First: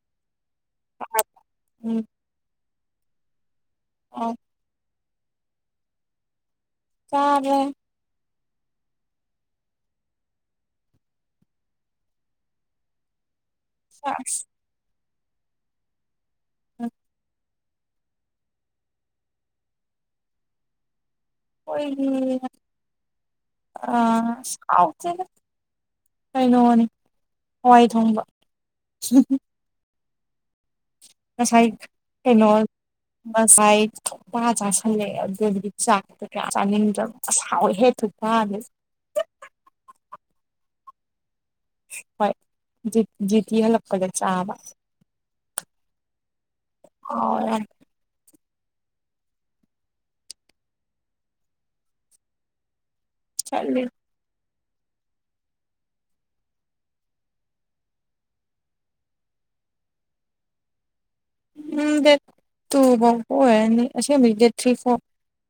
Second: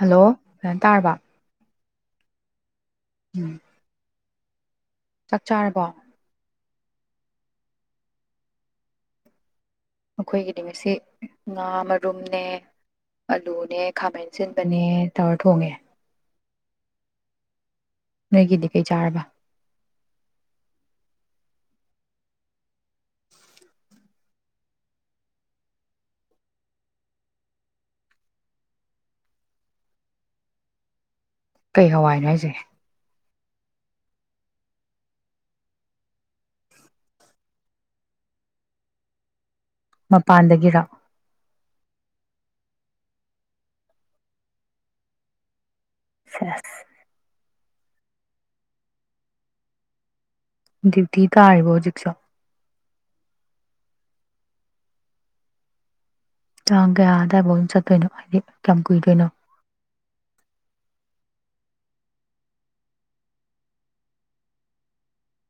hello ꯐꯖꯟ ꯇꯥꯔꯕ ꯎꯝ ꯎꯝ ꯑꯣ ꯆꯥꯛ ꯆꯥꯔꯕ‌ꯣ ꯆꯥꯔꯦ ꯑꯩꯈꯣꯏꯒꯤꯗꯤ ꯉꯁꯤ ꯉꯥ ꯃꯔꯨꯝꯅꯦ ꯑꯂꯨꯅꯦ ꯈꯥꯃꯦꯟ ꯑꯁ ꯑꯁꯤꯟꯕꯅꯦ ꯇꯧꯔ ꯊꯣꯡꯉꯦ ꯑꯣ ꯅꯣꯏꯒꯤꯗꯤ ꯀꯩ ꯆꯥꯔꯕ ꯑꯩꯈꯣꯏꯒꯤ ꯑꯍꯥꯎꯇꯦꯗ ꯀꯩꯅꯣꯅꯤ ꯍꯋꯥꯏ ꯊꯣꯡꯕ ꯉꯁꯥꯏ ꯀꯩ ꯍꯋꯥꯏꯅꯣ ꯀꯩꯅꯣ ꯍꯥꯏꯁꯦ ꯉꯁꯥꯏ ꯊꯨꯛ ꯆꯥꯁꯤꯜꯂꯛꯦ ꯑꯗꯨꯗꯤ ꯆꯥꯛꯇꯣ ꯀꯌꯥ ꯆꯥꯅꯤꯡꯗ꯭ꯔꯕ ꯍꯥꯎꯋꯤ ꯍꯦ ꯊꯨꯛ ꯕꯣꯔꯥꯗꯤ ꯃꯄꯥꯟꯗꯒꯤꯔꯥ ꯍꯣꯏ ꯖꯤ ꯖꯤꯇꯤ ꯍꯜꯂꯛꯄꯗ ꯆꯥꯕ ꯁꯦꯁ ꯑꯥꯎꯋꯦ ꯗꯨꯢꯇꯤ ꯇꯔꯤꯕꯣꯍꯧꯖꯤꯛꯁꯣ ꯆꯠꯂꯤ ꯇꯥꯡ ꯀꯌꯥ ꯑꯗꯥꯢꯕꯧ ꯆꯠꯇꯣꯢꯅꯣ ꯍꯥꯏꯗꯤ ꯀꯌꯥꯝ ꯀꯨꯏꯗꯣꯏꯅꯣ ꯎꯝ ꯗꯦꯠ ꯇꯨ ꯐꯥꯎ ꯑꯣꯏꯔꯅꯤ ꯑꯁꯦꯡꯕꯩ ꯗꯦꯠ ꯊ꯭ꯔꯤ ꯐꯥꯎ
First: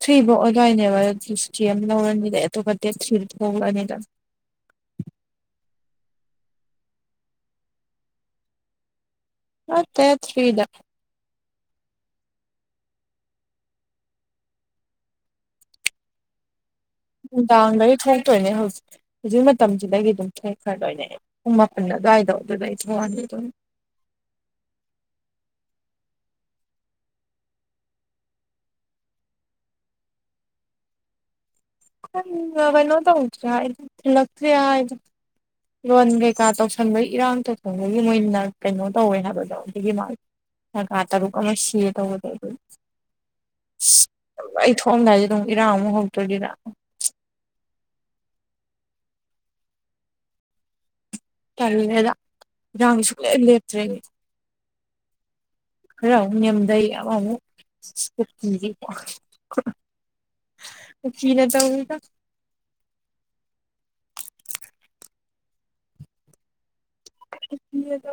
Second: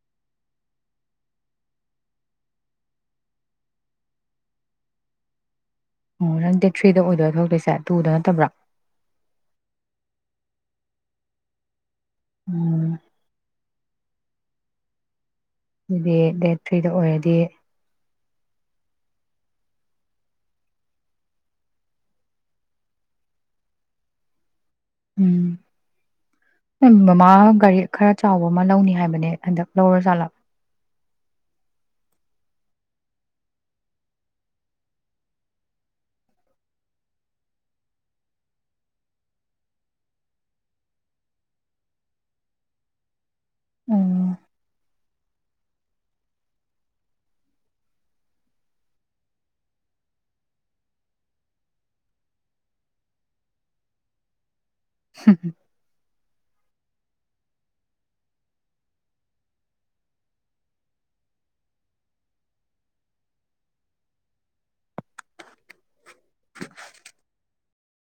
ꯊ꯭ꯔꯤ ꯐꯧ ꯑꯣꯏꯗꯣꯏꯅꯦꯕ ꯐꯇꯤ ꯑꯃ ꯂꯧꯔꯅꯤꯗ ꯑꯇꯣꯞꯄ ꯗꯦꯠ ꯊ꯭ꯔꯤꯗ ꯊꯣꯛꯂꯅꯤꯗ ꯑꯣ ꯅꯪ ꯗꯦꯠ ꯊ꯭ꯔꯤꯗ ꯑꯣꯏꯗꯣꯏ ꯊꯣꯛꯂꯛꯇꯣꯏꯁꯦ ꯇꯨꯗ ꯅꯠꯇꯕ꯭ꯔꯥ ꯅꯠꯇꯦ ꯊ꯭ꯔꯤꯗ ꯎꯝ ꯑꯗꯨꯗꯤ ꯗꯦꯠ ꯊ꯭ꯔꯤꯗ ꯑꯣꯏꯔꯗꯤ ꯎꯗꯥꯥꯡ ꯃꯔꯤꯊꯣꯏ ꯆꯠꯇꯣꯏꯅꯦ ꯍꯧꯖꯤꯛ ꯍꯧꯖꯤꯛ ꯃꯇꯝꯁꯤꯗꯒꯤ ꯑꯗꯨꯝ ꯐꯦꯛ ꯈ꯭ꯔꯗꯣꯏꯅꯦ ꯄꯨꯡ ꯃꯥꯄꯜ ꯑꯗꯨꯋꯥꯏꯗꯣ ꯑꯗꯨꯗꯩ ꯊꯣꯑꯅꯤ ꯑꯗꯨꯝ ꯎꯝ ꯃꯃꯥ ꯒꯥꯔꯤ ꯈꯔ ꯆꯥꯎꯕ ꯑꯃ ꯂꯧꯅꯤ ꯍꯥꯏꯕꯅꯦ ꯍꯟꯗꯛ ꯂꯧꯔ ꯖꯥꯠꯂꯣ ꯀꯩꯅꯣ ꯇꯧꯗ꯭ꯔꯤ ꯍꯥꯏꯗ ꯊꯤꯜꯂꯛꯇ꯭ꯔꯤ ꯍꯥꯏꯗ ꯂꯣꯟ ꯀꯩꯀꯥ ꯇꯧꯁꯟꯕꯩꯒꯤ ꯏꯔꯥꯡ ꯇꯧꯁꯟꯕꯒꯤ ꯃꯣꯏꯅ ꯀꯩꯅꯣ ꯇꯧꯋꯦ ꯍꯥꯏꯕꯗꯣ ꯑꯗꯨꯒꯤ ꯅꯥꯒꯥ ꯇꯔꯨꯛ ꯑꯃ ꯁꯤꯌꯦ ꯇꯧꯕꯗꯣ ꯑꯗꯨꯒꯤ ꯎꯝ ꯑꯩ ꯊ ꯊꯣꯛꯑꯝꯗꯥꯏꯗ ꯑꯗꯨꯝ ꯏꯔꯥꯡ ꯑꯃꯨꯛ ꯍꯧꯔꯛꯇꯣꯏꯗꯤ ꯏꯔꯥ ꯇꯜꯂꯦꯗ ꯏꯔꯥꯡꯁꯦ ꯁꯨꯡꯂꯦꯞ ꯂꯦꯞꯇ꯭ꯔꯦ ꯍꯝ ꯈꯔ ꯑꯃꯨꯛ ꯅꯦꯝꯗꯩ ꯑꯃꯃꯨꯛ ꯄꯨꯁꯤ ꯀꯨꯀꯤ ꯇꯧꯔꯤꯗ ꯏꯗ [inaudible]